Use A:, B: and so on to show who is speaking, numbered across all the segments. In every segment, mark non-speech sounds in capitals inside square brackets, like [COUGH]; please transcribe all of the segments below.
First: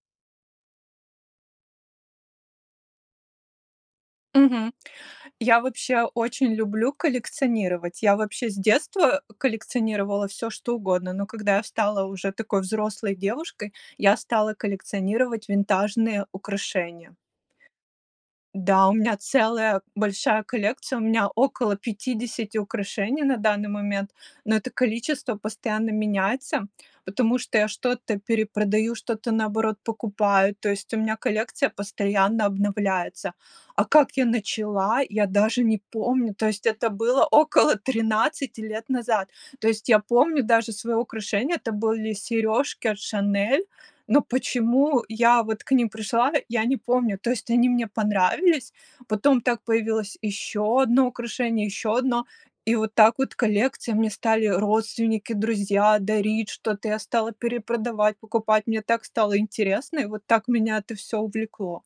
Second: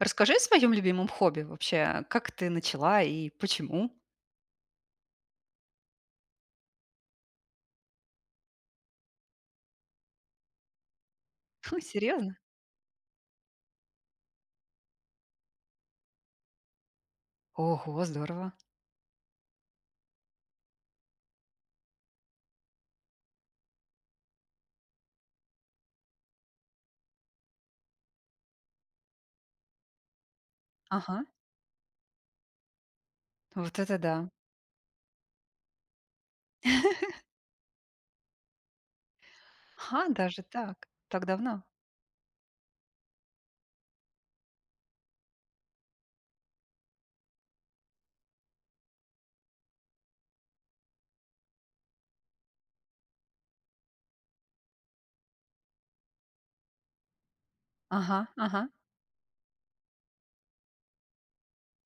A: Расскажи о своем любимом хобби. Вообще, как ты начала и почему?
B: Мгм. Я вообще очень люблю коллекционировать. Я вообще с детства, э, коллекционировала всё, что угодно, но когда я
A: У,
B: стала уже
A: серьезно?
B: такой взрослой девушкой, я стала коллекционировать винтажные украшения.
A: Ого, здорово!
B: Да, у меня целая большая коллекция, у меня около 50 украшений на данный момент, но это количество постоянно меняется, потому что я что-то перепродаю, что-то, наоборот, покупаю, то есть у меня
A: Ага!
B: коллекция постоянно обновляется.
A: Вот
B: А
A: это
B: как я
A: да!
B: начала, я даже не помню. То есть это
A: [CHUCKLES]
B: было около 13 лет назад. То есть я
A: Ха,
B: помню
A: даже
B: даже
A: так.
B: свое
A: Так
B: украшение.
A: давно.
B: Это были сережки от "Шанель", но почему я вот к ним пришла, я не помню. То есть они мне понравились. Потом так появилось еще одно украшение, еще одно, и вот так вот коллекция, мне стали родственники, друзья дарить что-то, я стала перепродавать,
A: Ага
B: покупать,
A: ага.
B: мне так стало интересно, и вот так меня это всё увлекло.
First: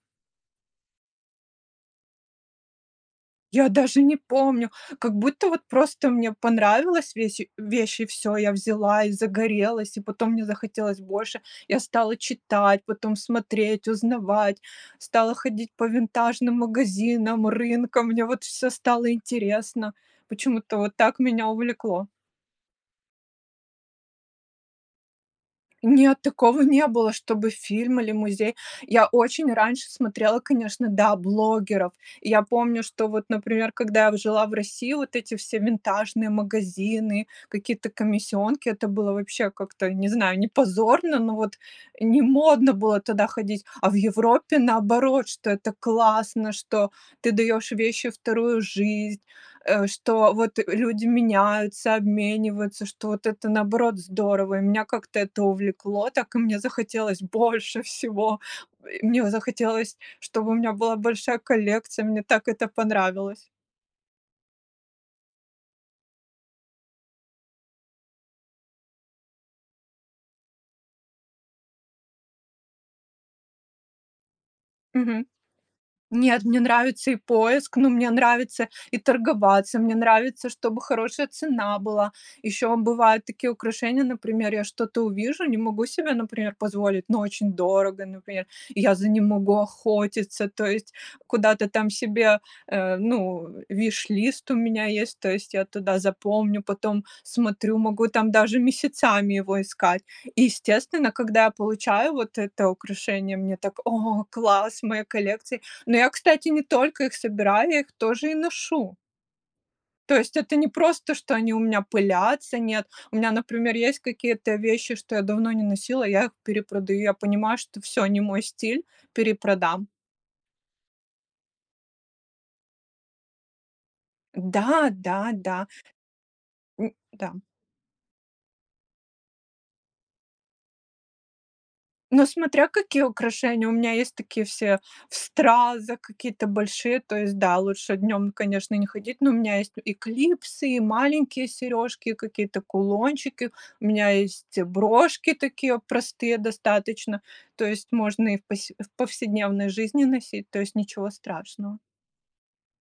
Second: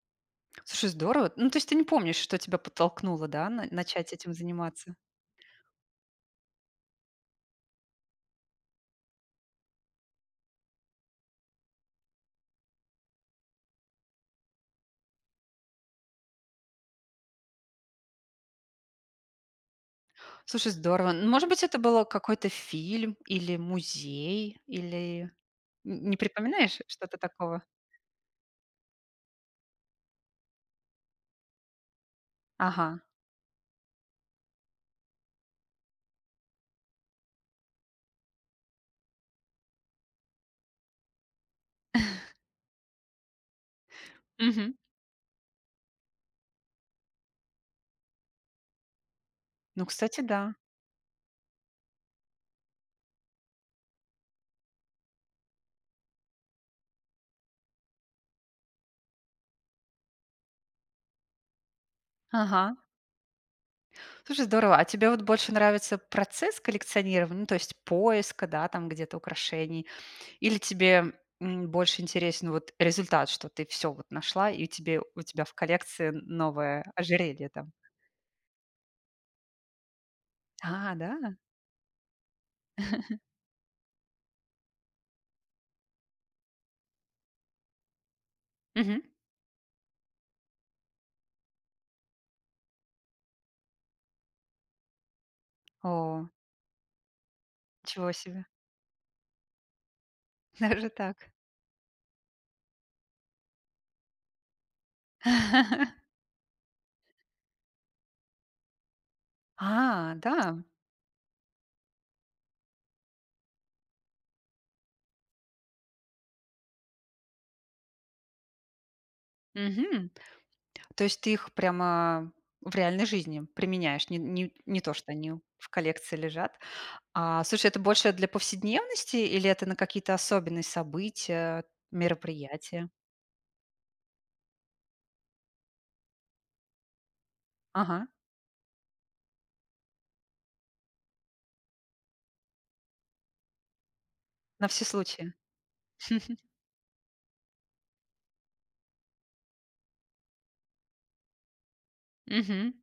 A: Слушай, здорово! Ну, то есть ты не помнишь, что тебя подтолкнуло, да, на
B: Я даже
A: начать
B: не
A: этим
B: помню,
A: заниматься.
B: как будто вот просто мне понравилась весь вещь, и всё, я взяла и загорелась, и потом мне захотелось больше. Я стала читать, потом смотреть, узнавать, стала ходить по винтажным магазинам, рынкам, мне вот всё стало интересно.
A: Слушай,
B: Почему-то вот
A: здорово!
B: так
A: Ну,
B: меня
A: может быть, это был
B: увлекло.
A: какой-то фильм или музей, или нь не
B: Нет, такого
A: припоминаешь
B: не было,
A: что-то
B: чтобы
A: такого?
B: фильм или музей. Я очень раньше смотрела, конечно, да, блогеров. И я помню,
A: Ага.
B: что вот, например, когда я в жила в России, вот эти все винтажные магазины, какие-то комиссионки, это было вообще как-то, не знаю, не позорно, но вот не
A: [CHUCKLES]
B: модно было тогда ходить. А в Европе
A: Мгм.
B: наоборот, что это классно, что ты даешь вещи вторую жизнь, э,
A: Ну, кстати,
B: что
A: да.
B: вот люди меняются, обмениваются, что вот это наоборот здорово, и меня как-то это увлекло, так и мне захотелось больше всего. И мне захотелось, чтобы у меня была большая коллекция, мне так это
A: Ага.
B: понравилось.
A: Слушай, здорово! А тебе вот больше нравится процесс коллекционирования, ну, то есть, поиска, да, там где-то украшений? Или тебе, м, больше интересен вот результат, что ты всё вот нашла и у тебе у
B: Мгм.
A: тебя в коллекции н
B: Нет, мне
A: новое
B: нравится и
A: ожерелье там?
B: поиск, но мне нравится и торговаться, мне нравится, чтобы
A: А,
B: хорошая
A: да?
B: цена была. Еще
A: [CHUCKLES]
B: бывают такие украшения, например, я что-то увижу, не могу себе, например, позволить, но очень дорого, например, и я
A: Мгм.
B: за ним могу охотиться, то есть куда-то там себе. Э, ну, wishlist у меня есть, то есть я туда
A: О.
B: запомню, потом смотрю, могу
A: Ничего
B: там
A: себе!
B: даже месяцами его искать. И
A: Даже
B: естественно,
A: так.
B: когда я получаю вот это украшение, мне так: "О, класс, мои коллекции". Но
A: [LAUGHS]
B: я, кстати, не только их собираю, я их тоже и ношу.
A: А,
B: То есть это
A: да!
B: не просто, что они у меня пылятся, нет. У меня, например, есть какие-то вещи, что я давно не носила, и я их перепродаю. Я понимаю, что всё, не мой стиль, перепродам.
A: Мгм. То есть ты их прямо в реальной жизни применяешь? Не не не
B: Да,
A: то, что
B: да,
A: они
B: да.
A: в коллекции лежат.
B: М-да.
A: А слушай, это больше для повседневности или это на какие-то особенные события,
B: Но смотря
A: мероприятия?
B: какие украшения, у меня есть такие, все в стразах, какие-то большие, то есть, да, лучше
A: Ага.
B: днем, конечно, не ходить, но у меня есть и клипсы, и маленькие сережки, и какие-то кулончики. У меня есть
A: На все
B: брошки
A: случаи.
B: такие, простые
A: [CHUCKLES]
B: достаточно, то есть можно и в посе в повседневной жизни носить, то есть ничего страшного.
A: Мгм.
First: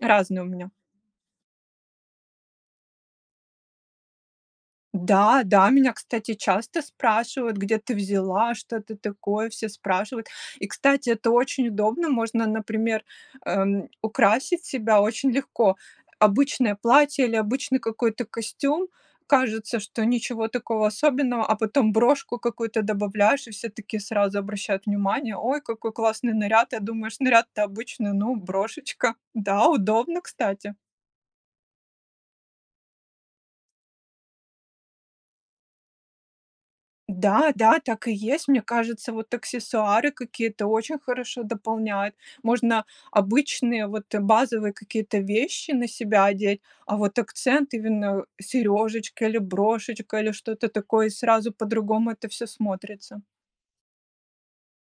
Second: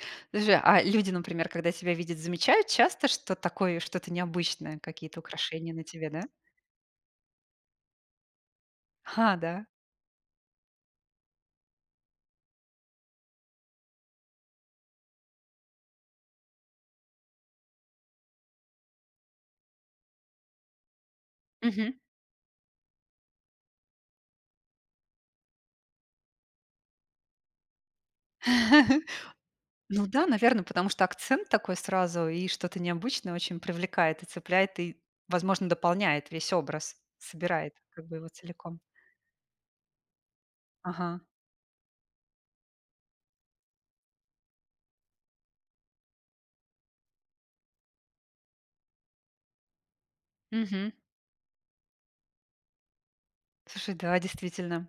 B: Разные у
A: Подожди,
B: меня.
A: а люди, например, когда тебя видят, замечают часто, что такое что-то необычное, какие-то
B: Да-да,
A: украшения на
B: меня,
A: тебе, да?
B: кстати, часто спрашивают: "Где ты взяла? Что это
A: А,
B: такое?"
A: да?
B: Все спрашивают. И, кстати, это очень удобно. Можно, например, эм, украсить себя очень легко. Обычное платье или обычный какой-то костюм- кажется, что ничего такого особенного, а потом
A: Мгм.
B: брошку какую-то добавляешь, и все такие сразу обращают внимание: "Ой, какой классный наряд!" Я думаю, что наряд-то обычный. Ну,
A: [CHUCKLES]
B: брошечка. Да,
A: Ну
B: удобно,
A: да, наверно,
B: кстати.
A: потому что акцент такой сразу и что-то необычное очень привлекает и цепляет, и, возможно, дополняет весь образ.
B: Да,
A: Собирает,
B: да, так
A: как
B: и
A: бы, его
B: есть. Мне
A: целиком.
B: кажется, вот аксессуары какие-то очень
A: Ага.
B: хорошо дополняют. Можно обычные, вот, базовые какие-то вещи на себя одеть, а вот акцент- именно серёжечка или брошечка, или что-то
A: Мгм.
B: такое, и сразу по-другому это всё смотрится.
A: Слушай, да, действительно.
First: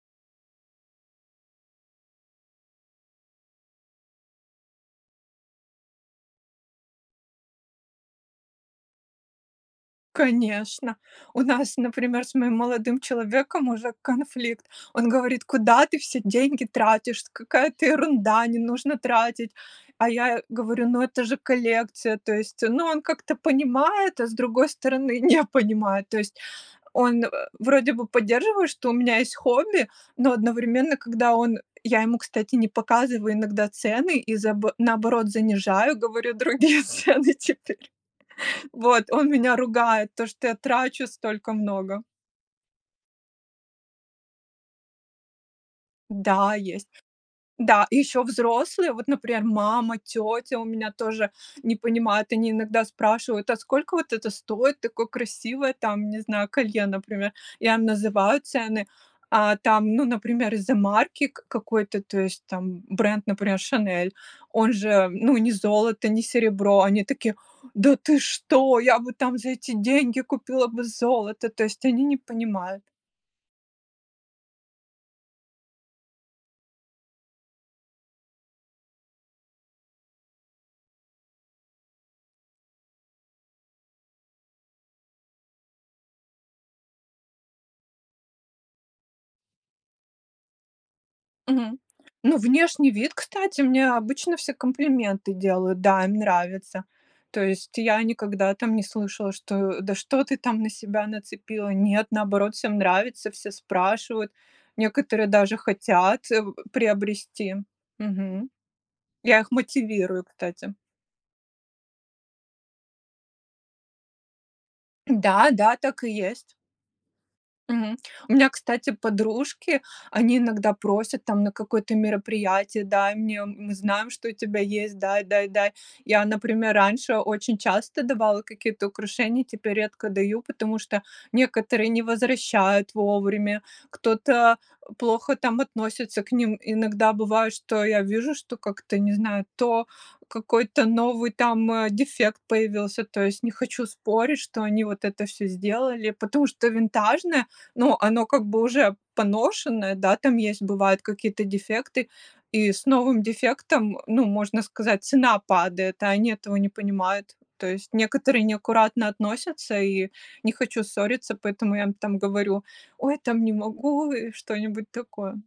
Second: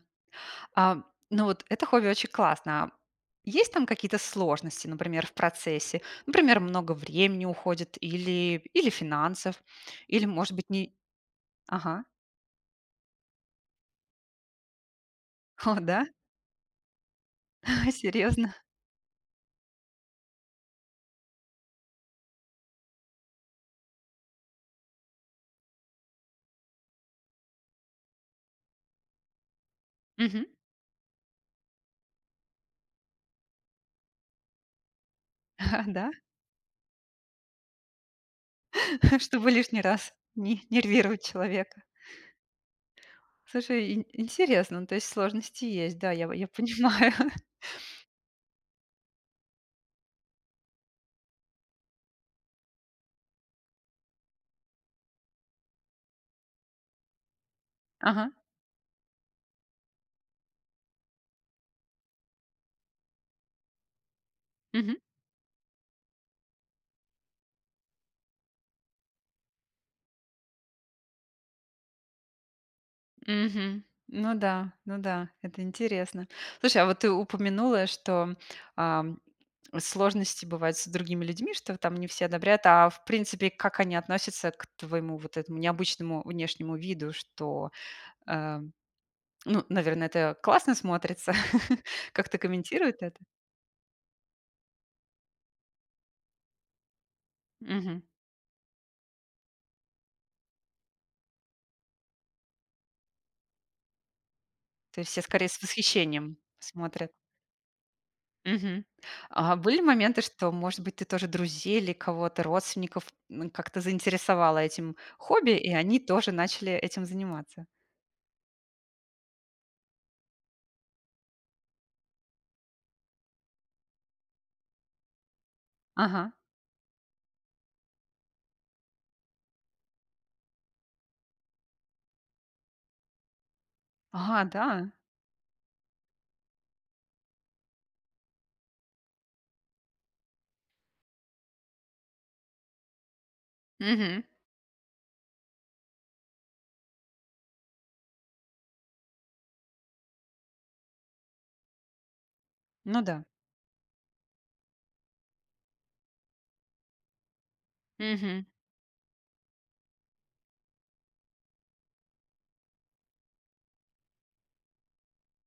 A: А, м, ну вот это хобби очень классное. Есть там какие-то сложности, например, в процессе? Например, много времени уходит или или финансов, или, может быть, не
B: Конечно. У нас,
A: Ага.
B: например, с моим молодым человеком уже конфликт. Он говорит:
A: О
B: "Куда ты
A: да?
B: все деньги тратишь? Какая-то ерунда,
A: Серьезно?
B: не нужно тратить!" А я говорю: "Ну это же коллекция". То есть, ну, он как-то понимает, а с другой стороны не понимает. То есть он, э, вроде бы поддерживает, что у меня есть хобби, но
A: Мгм.
B: одновременно, когда он я ему, кстати, не показываю иногда цены и за наоборот
A: А,
B: занижаю,
A: да?
B: говорю другие цены теперь. Вот
A: [CHUCKLES]
B: он
A: Чтобы
B: меня
A: лишний
B: ругает
A: раз
B: за то, что я
A: не
B: трачу
A: нервировать
B: столько
A: человека.
B: много.
A: Слушай, и интересно. Ну, то есть сложности есть. Да, я в я
B: Да, есть.
A: понимаю.
B: Да, и ещё взрослые, вот, например, мама, тетя у меня тоже не понимают. Они иногда спрашивают: "А сколько вот это стоит, такое красивое там, не знаю, колье, например?" Я им
A: Ага.
B: называю цены, а там, ну, например, из-за марки к какой-то, то есть там бренд, например, "Шанель", он
A: Мгм.
B: же, ну, не золото, не серебро, они такие: "Да ты что, я бы там за эти деньги купила бы золото"- то есть они не понимают.
A: Мгм. Ну да, ну да, это интересно. Слушай, а вот ты упомянула, что, ам, сложности бывают с другими людьми, что там не все одобряют. А в принципе, как они относятся к твоему вот этому необычному внешнему виду, что, эм, ну, наверно, это классно смотрится,
B: Мгм.
A: [CHUCKLES]
B: Ну,
A: как-то
B: внешний
A: комментируют
B: вид,
A: это?
B: кстати, мне обычно все комплименты делают, да, им нравится. То есть я
A: Мгм.
B: никогда там не слышала, что: "Да что ты там на себя нацепила?" Нет, наоборот, всем нравится, все спрашивают,
A: То есть все
B: некоторые
A: скорее
B: даже
A: с
B: хотят,
A: восхищением
B: э,
A: смотрят?
B: приобрести. Мгм.
A: Мгм.
B: Я их
A: А были моменты,
B: мотивирую,
A: что,
B: кстати.
A: может быть, ты тоже друзей или кого-то, родственников, м, как-то заинтересовала этим
B: Да
A: хобби, и
B: да,
A: они
B: так и
A: тоже
B: есть.
A: начали этим заниматься?
B: Мгм. У меня, кстати, подружки, они иногда просят там на какое-то мероприятие: "Дай мне, мы знаем, что у тебя есть, дай, дай, дай". Я,
A: Ага.
B: например, раньше очень часто давала какие-то украшения, теперь редко даю, потому что некоторые не возвращают вовремя,
A: Ага,
B: кто-то
A: да?
B: плохо там относится к ним. Иногда бывает, что я вижу, что как-то, не знаю, то какой-то новый там, э, дефект появился. То есть не хочу
A: Мгм.
B: спорить, что они вот это всё сделали, потому что винтажное, ну, оно как бы уже поношенное, да, там есть, бывают какие-то дефекты, и с
A: Ну
B: новым
A: да.
B: дефектом, ну, можно сказать, цена падает, а они этого не понимают. То есть некоторые
A: Мгм.
B: неаккуратно относятся, и не хочу ссориться, поэтому я им там говорю: "Ой, там не могу", и что-нибудь такое.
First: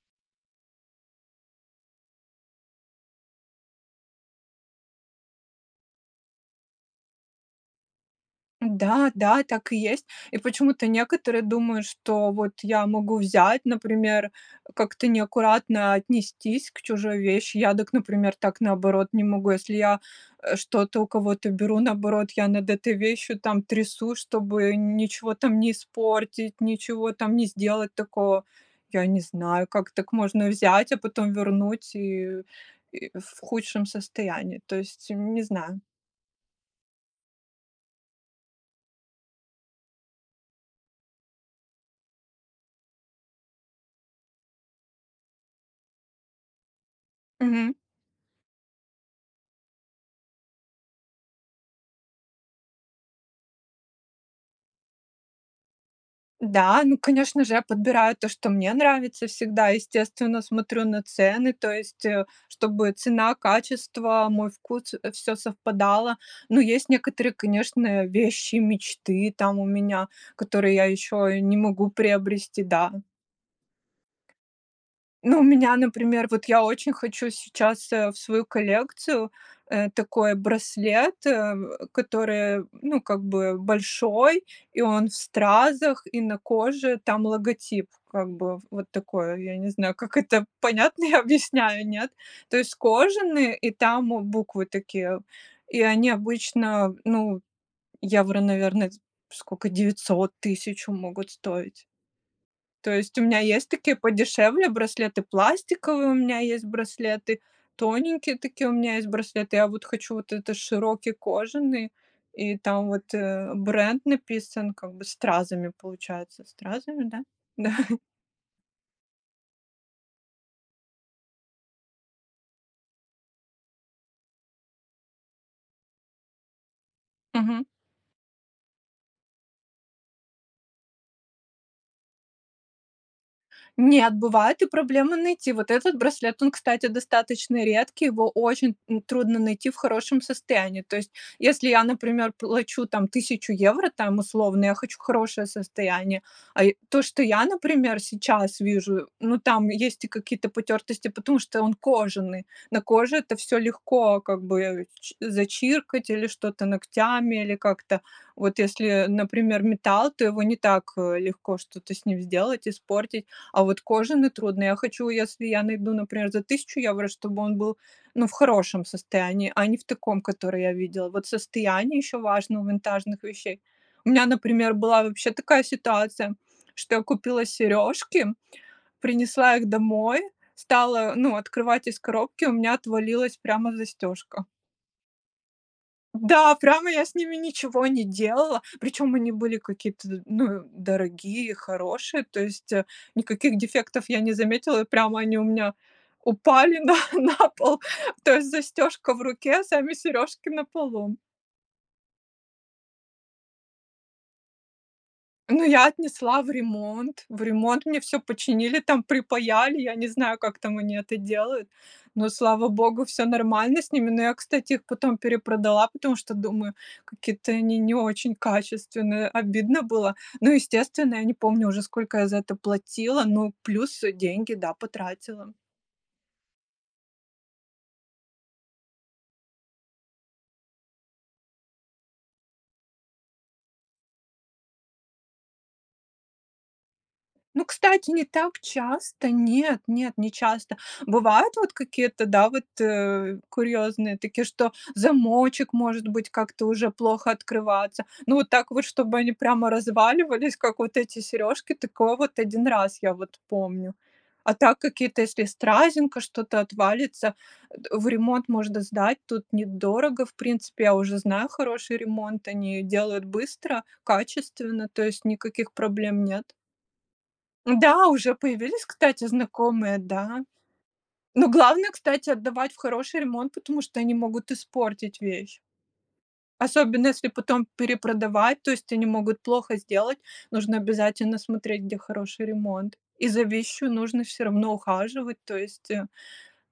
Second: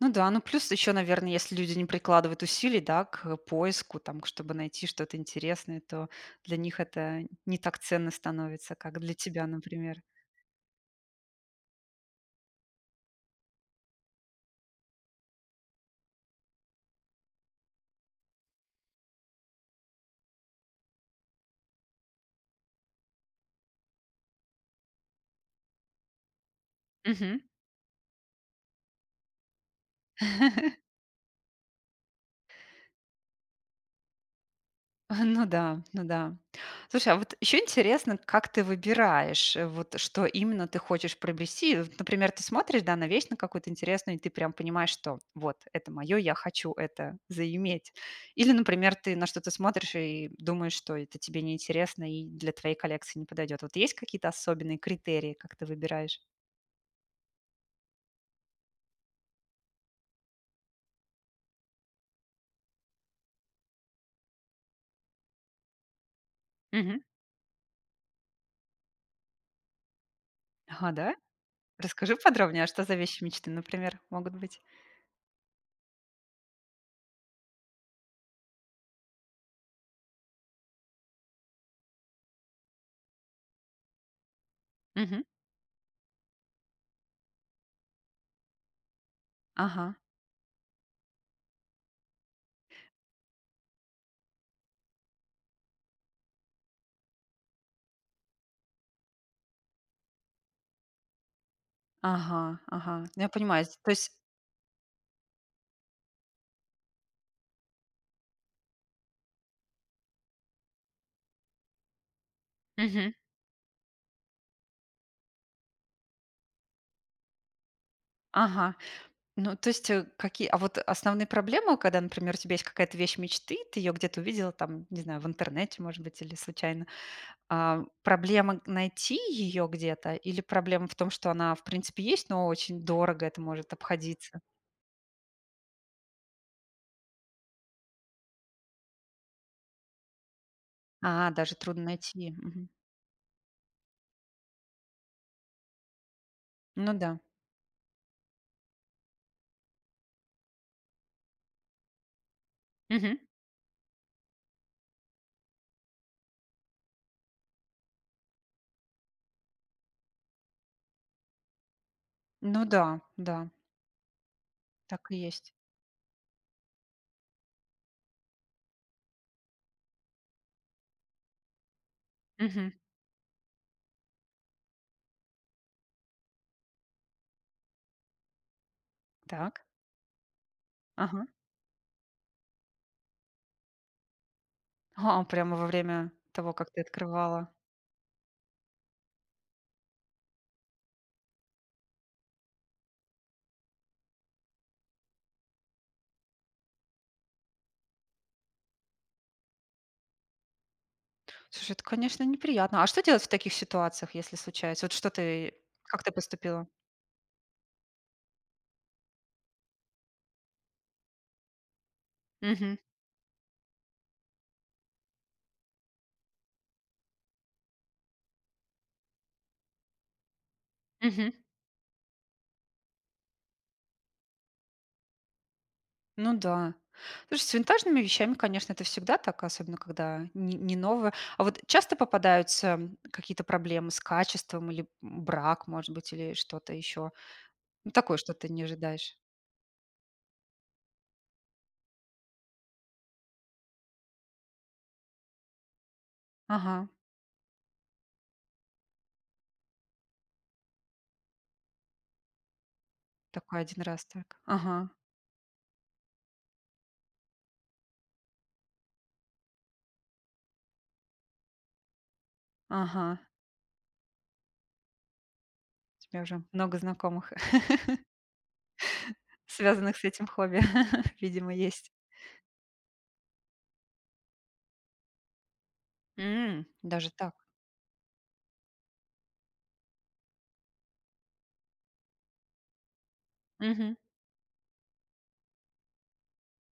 A: Ну да, ну плюс ещё, наверно, если люди не прикладывают усилий, да, к поиску, там к чтобы найти что-то интересное, то для них это не так ценно становится, как
B: Да,
A: для
B: да,
A: тебя,
B: так и
A: например.
B: есть. И почему-то некоторые думают, что вот я могу взять, например, как-то неаккуратно отнестись к чужой вещи. Я дак, например, так, наоборот, не могу. Если я, э, что-то у кого-то беру, наоборот, я над этой вещью там трясусь, чтобы н ничего там не испортить, ничего там
A: Мгм.
B: не сделать такого. Я не знаю, как так можно
A: [CHUCKLES]
B: взять, а потом вернуть и и в худшем состоянии. То есть
A: [CHUCKLES] А,
B: не
A: ну
B: знаю.
A: да, ну да. Слушай, а вот ещё интересно, как ты выбираешь, вот что именно ты хочешь приобрести. Вот, например, ты смотришь, да, на вещь на какую-то интересную, и ты прям понимаешь, что вот это моё, я хочу это
B: Мгм.
A: заиметь. Или, например, ты на что-то смотришь и думаешь, что это тебе неинтересно и для твоей коллекции не подойдет. Вот есть какие-то особенные критерии, как ты выбираешь?
B: Да, ну конечно же, я подбираю то, что мне нравится всегда. Естественно, смотрю на цены, то есть, э, чтобы цена, качество, мой вкус, э, всё совпадало. Но есть
A: Мгм.
B: некоторые, конечно, вещи мечты там у меня, которые я
A: Ага. Да?
B: еще не могу
A: Расскажи
B: приобрести,
A: подробнее, а что
B: да.
A: за вещи мечты, например, могут быть?
B: Ну, у меня, например, вот я очень хочу сейчас, э, в свою коллекцию, э, такой браслет, э, который, м, ну, как бы большой, и он в
A: Мгм.
B: стразах, и на коже там логотип, как бы вот такое, я не
A: Ага.
B: знаю, как это понятно я объясняю, нет? То есть кожаный, и там буквы такие, и они обычно, ну, евро, наверно, дь скока 900-1000 могут стоить.
A: Ага.
B: То
A: Ага.
B: есть у
A: Ну, я
B: меня
A: понимаю,
B: есть
A: сь то
B: такие
A: есть.
B: подешевле браслеты пластиковые, у меня есть браслеты тоненькие такие, у меня есть браслеты. Я вот хочу вот это широкий кожаный, и там вот,
A: Мгм.
B: э, бренд написан, как бы, стразами, получается, стразами, да? Да.
A: Ага. Ну, то есть, э, какие, а вот основные проблемы, когда, например, у тебя есть какая-то вещь мечты, ты её где-то увидела там, не знаю, в интернете, может быть, или случайно?
B: Мгм.
A: Ам, проблема найти её где-то, или проблема в том, что она в принципе есть, но очень дорого это может
B: Нет,
A: обходиться?
B: бывает и проблема найти. Вот этот браслет, он, кстати, достаточно редкий, его очень, м, трудно найти в хорошем состоянии. То есть,
A: А, даже
B: если
A: трудно
B: я,
A: найти.
B: например,
A: Мгм.
B: плачу там 1 000 евро, там условно, я хочу хорошее состояние, а, и
A: Ну
B: то,
A: да.
B: что я, например, сейчас вижу, ну, там есть и какие-то потертости, потому что он кожаный, на коже
A: Мгм.
B: это всё легко как бы чи зачиркать или что-то ногтями, или как-то. Вот если, например, металл, то его не так, э, легко что-то с ним
A: Ну
B: сделать,
A: да,
B: испортить,
A: да.
B: а вот кожаный трудно. Я хочу,
A: Так и
B: если
A: есть.
B: я найду, например, за 1 000 евро, чтобы он был, ну, в хорошем состоянии, а не в таком, которое я видела. Вот состояние еще важно у
A: Мгм.
B: винтажных вещей. У меня, например, была вообще такая ситуация, что я купила сережки, принесла
A: Так.
B: их домой, стала,
A: Ага.
B: ну, открывать из коробки, у меня отвалилась прямо застежка.
A: Ха. Прямо во время того,
B: Да,
A: как ты
B: прямо я с ними
A: открывала.
B: ничего не делала, причем они были какие-то, ну, дорогие, хорошие, то есть, э, никаких дефектов я не заметила, и прямо они у меня упали на на пол. То есть застежка в руке, сами сережки на полу.
A: Слушай, это, конечно, неприятно. А что делать в таких ситуациях, если случается? Вот что ты?
B: Ну, я
A: Как ты
B: отнесла в
A: поступила?
B: ремонт. В ремонт мне всё починили там, припаяли. Я не знаю, как там они это делают, но, слава
A: Мгм.
B: богу, всё нормально с ними. Но я, кстати, их потом перепродала, потому что, думаю, какие-то они не очень качественные, обидно было. Ну, естественно, я не
A: Мгм.
B: помню уже, сколько я за это платила, ну плюс деньги, да, потратила.
A: Ну да. Слушай, с винтажными вещами, конечно, это всегда так, особенно когда не не новое. А вот часто попадаются какие-то проблемы с качеством или, м, брак может быть или что-то ещё?
B: Ну,
A: Ну,
B: кстати,
A: такое,
B: не
A: что ты
B: так
A: не ожидаешь.
B: часто, нет нет, не часто. Бывают вот какие-то, да, вот, э, курьезные такие, что замочек, может быть, как-то
A: Ага.
B: уже плохо открываться. Ну вот так вот, чтобы они прямо разваливались, как вот эти сережки, такое вот 1 раз я вот
A: Такой 1
B: помню.
A: раз так.
B: А так
A: Ага.
B: какие-то, если стразинка, что-то отвалится, а, э, в ремонт можно сдать, тут недорого. В принципе, я уже знаю хороший ремонт, они ее делают
A: Ага.
B: быстро, качественно, то есть никаких
A: У тебя
B: проблем
A: уже
B: нет.
A: много знакомых [LAUGHS]
B: Да, уже появились, кстати,
A: связанных
B: знакомые,
A: с этим
B: да.
A: хобби. [LAUGHS]
B: Но
A: Видимо, есть.
B: главное, кстати, отдавать в хороший ремонт, потому что они могут испортить вещь.
A: М!
B: Особенно
A: Даже
B: если
A: так.
B: потом перепродавать, то есть они могут плохо сделать. Нужно обязательно смотреть, где хороший ремонт, и за вещью
A: Мгм.
B: нужно всё равно ухаживать. То есть, э,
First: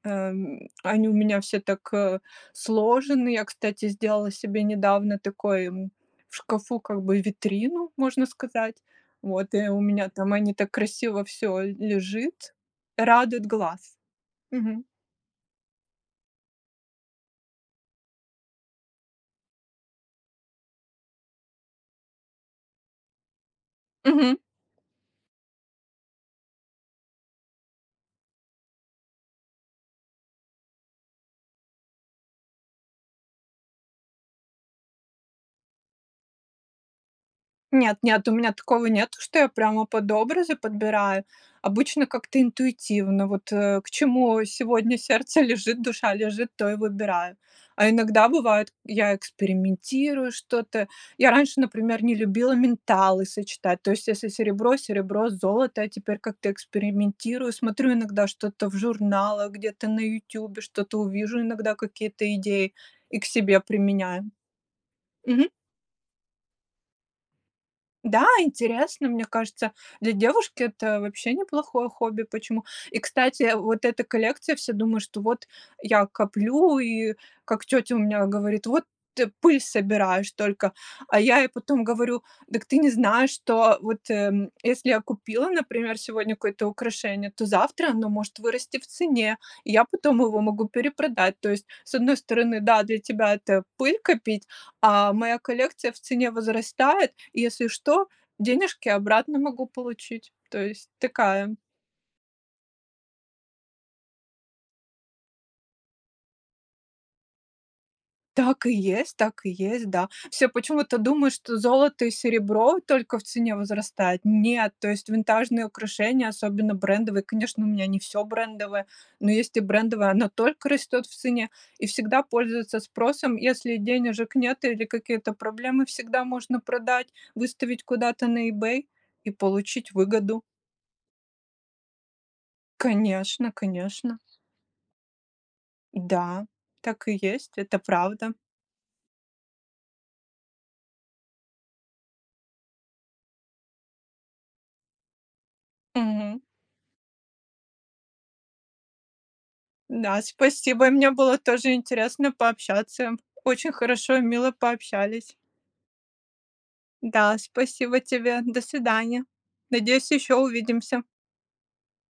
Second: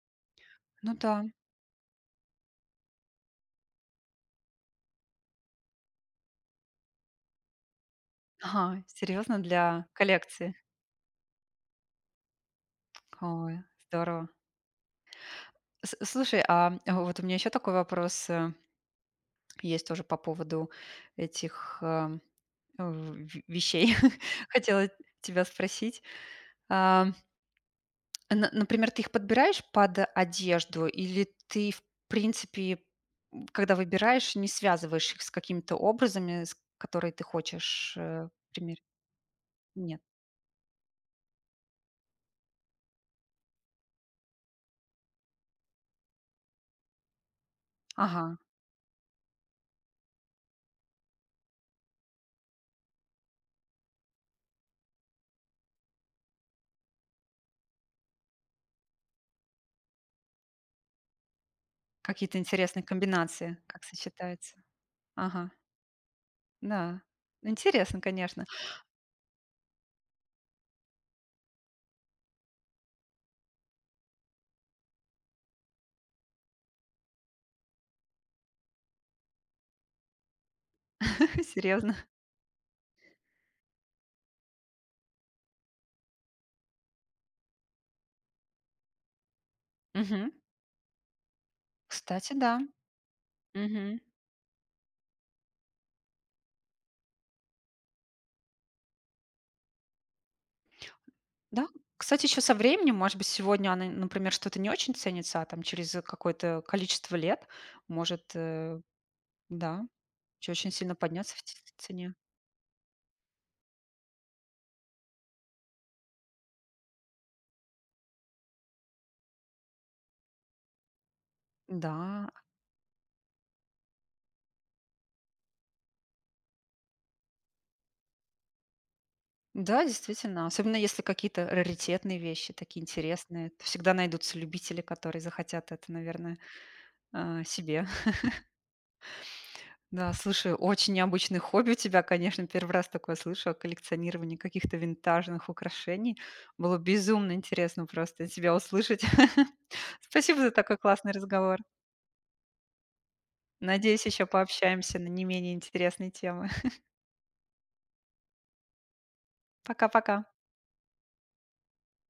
B: э, м,
A: Ну
B: они у
A: да.
B: меня все так, э, сложены. Я, кстати, сделала себе недавно такой, м, в шкафу как бы витрину, можно сказать.
A: Ага. Серьезно?
B: Вот, и у
A: Для
B: меня там они
A: коллекции?
B: так красиво всё л лежит,
A: [TSK]
B: радует
A: Какое!
B: глаз.
A: Здорово!
B: Мгм.
A: С слушай, а вот у меня ещё такой вопрос, э, есть тоже по поводу этих, э, в вещей. [CHUCKLES]
B: Мгм.
A: Хотела тебя спросить. А, [TSK] н на э, например, ты их подбираешь под одежду или ты, в принципе, м, когда выбираешь, не связываешь их с какими-то образами, с которые ты хочешь,
B: Нет, нет,
A: э,
B: у меня
A: примерить?
B: такого нету, что я прямо
A: Нет.
B: под образы подбираю. Обычно как-то интуитивно, вот, э, к чему сегодня сердце лежит, душа лежит, то и выбираю. А иногда
A: Ага.
B: бывает, я экспериментирую что-то. Я раньше, например, не любила металлы сочетать, то есть если серебро- серебро, золото- золото, я теперь как-то экспериментирую, смотрю иногда что-то в журналах, где-то на "Ютюбе", что-то увижу иногда, какие-то
A: Какие-то
B: идеи
A: интересные
B: и к
A: комбинации,
B: себе
A: как
B: применяю.
A: сочетаются.
B: Мгм.
A: Ага. Да, интересно,
B: Да,
A: конечно.
B: интересно, мне кажется, для девушки это вообще неплохое хобби. Почему? И, кстати, э, вот эта коллекция, все думают, что вот я коплю, и как тетя у меня говорит: "Вот ты пыль собираешь только!" А я
A: [LAUGHS]
B: ей потом
A: Серьезно?
B: говорю: "Дак ты не знаешь, что вот, э, если я купила, например, сегодня какое-то украшение, то завтра оно может вырасти в цене, и я потом
A: Мгм.
B: его могу перепродать". То есть, с одной
A: Кстати, да.
B: стороны, да, для тебя это пыль
A: Мгм.
B: копить, а моя коллекция в цене возрастает, и, если что, денежки обратно могу получить. То есть такая
A: Да, кстати, ещё со временем, может быть, сегодня она, н например, что-то не очень ценится, а там через какое-то количество лет может,
B: Так и
A: э,
B: есть так и
A: да,
B: есть, да. Все
A: очень-очень сильно
B: почему-то думают,
A: подняться в ц
B: что
A: в
B: золото и
A: цене.
B: серебро только в цене возрастает. Нет, то есть винтажные украшения, особенно брендовые, конечно, у меня не всё брендовое, но есть и брендовое- оно только растет в цене и всегда
A: Да.
B: пользуется спросом. Если денежек нет или какие-то проблемы, всегда можно продать, выставить куда-то на Ebay и
A: Да,
B: получить выгоду.
A: действительно, особенно если какие-то раритетные вещи, такие интересные,
B: Конечно,
A: то всегда
B: конечно!
A: найдутся любители, которые захотят это, наверное,
B: Да, так и
A: а,
B: есть, это
A: себе.
B: правда!
A: [CHUCKLES] Да, слушай, очень необычное хобби у тебя, конечно! 1 раз такое слышу о коллекционировании каких-то винтажных украшений.
B: Мгм.
A: Было безумно интересно просто тебя услышать! [CHUCKLES]
B: Да,
A: Спасибо за такой
B: спасибо! И мне
A: классный
B: было
A: разговор.
B: тоже интересно пообщаться. Очень
A: Надеюсь,
B: хорошо и
A: еще
B: мило
A: пообщаемся на не
B: пообщались.
A: менее интересные темы. [CHUCKLES]
B: Да, спасибо тебе. До свидания. Надеюсь,
A: Пока-пока.
B: еще увидимся.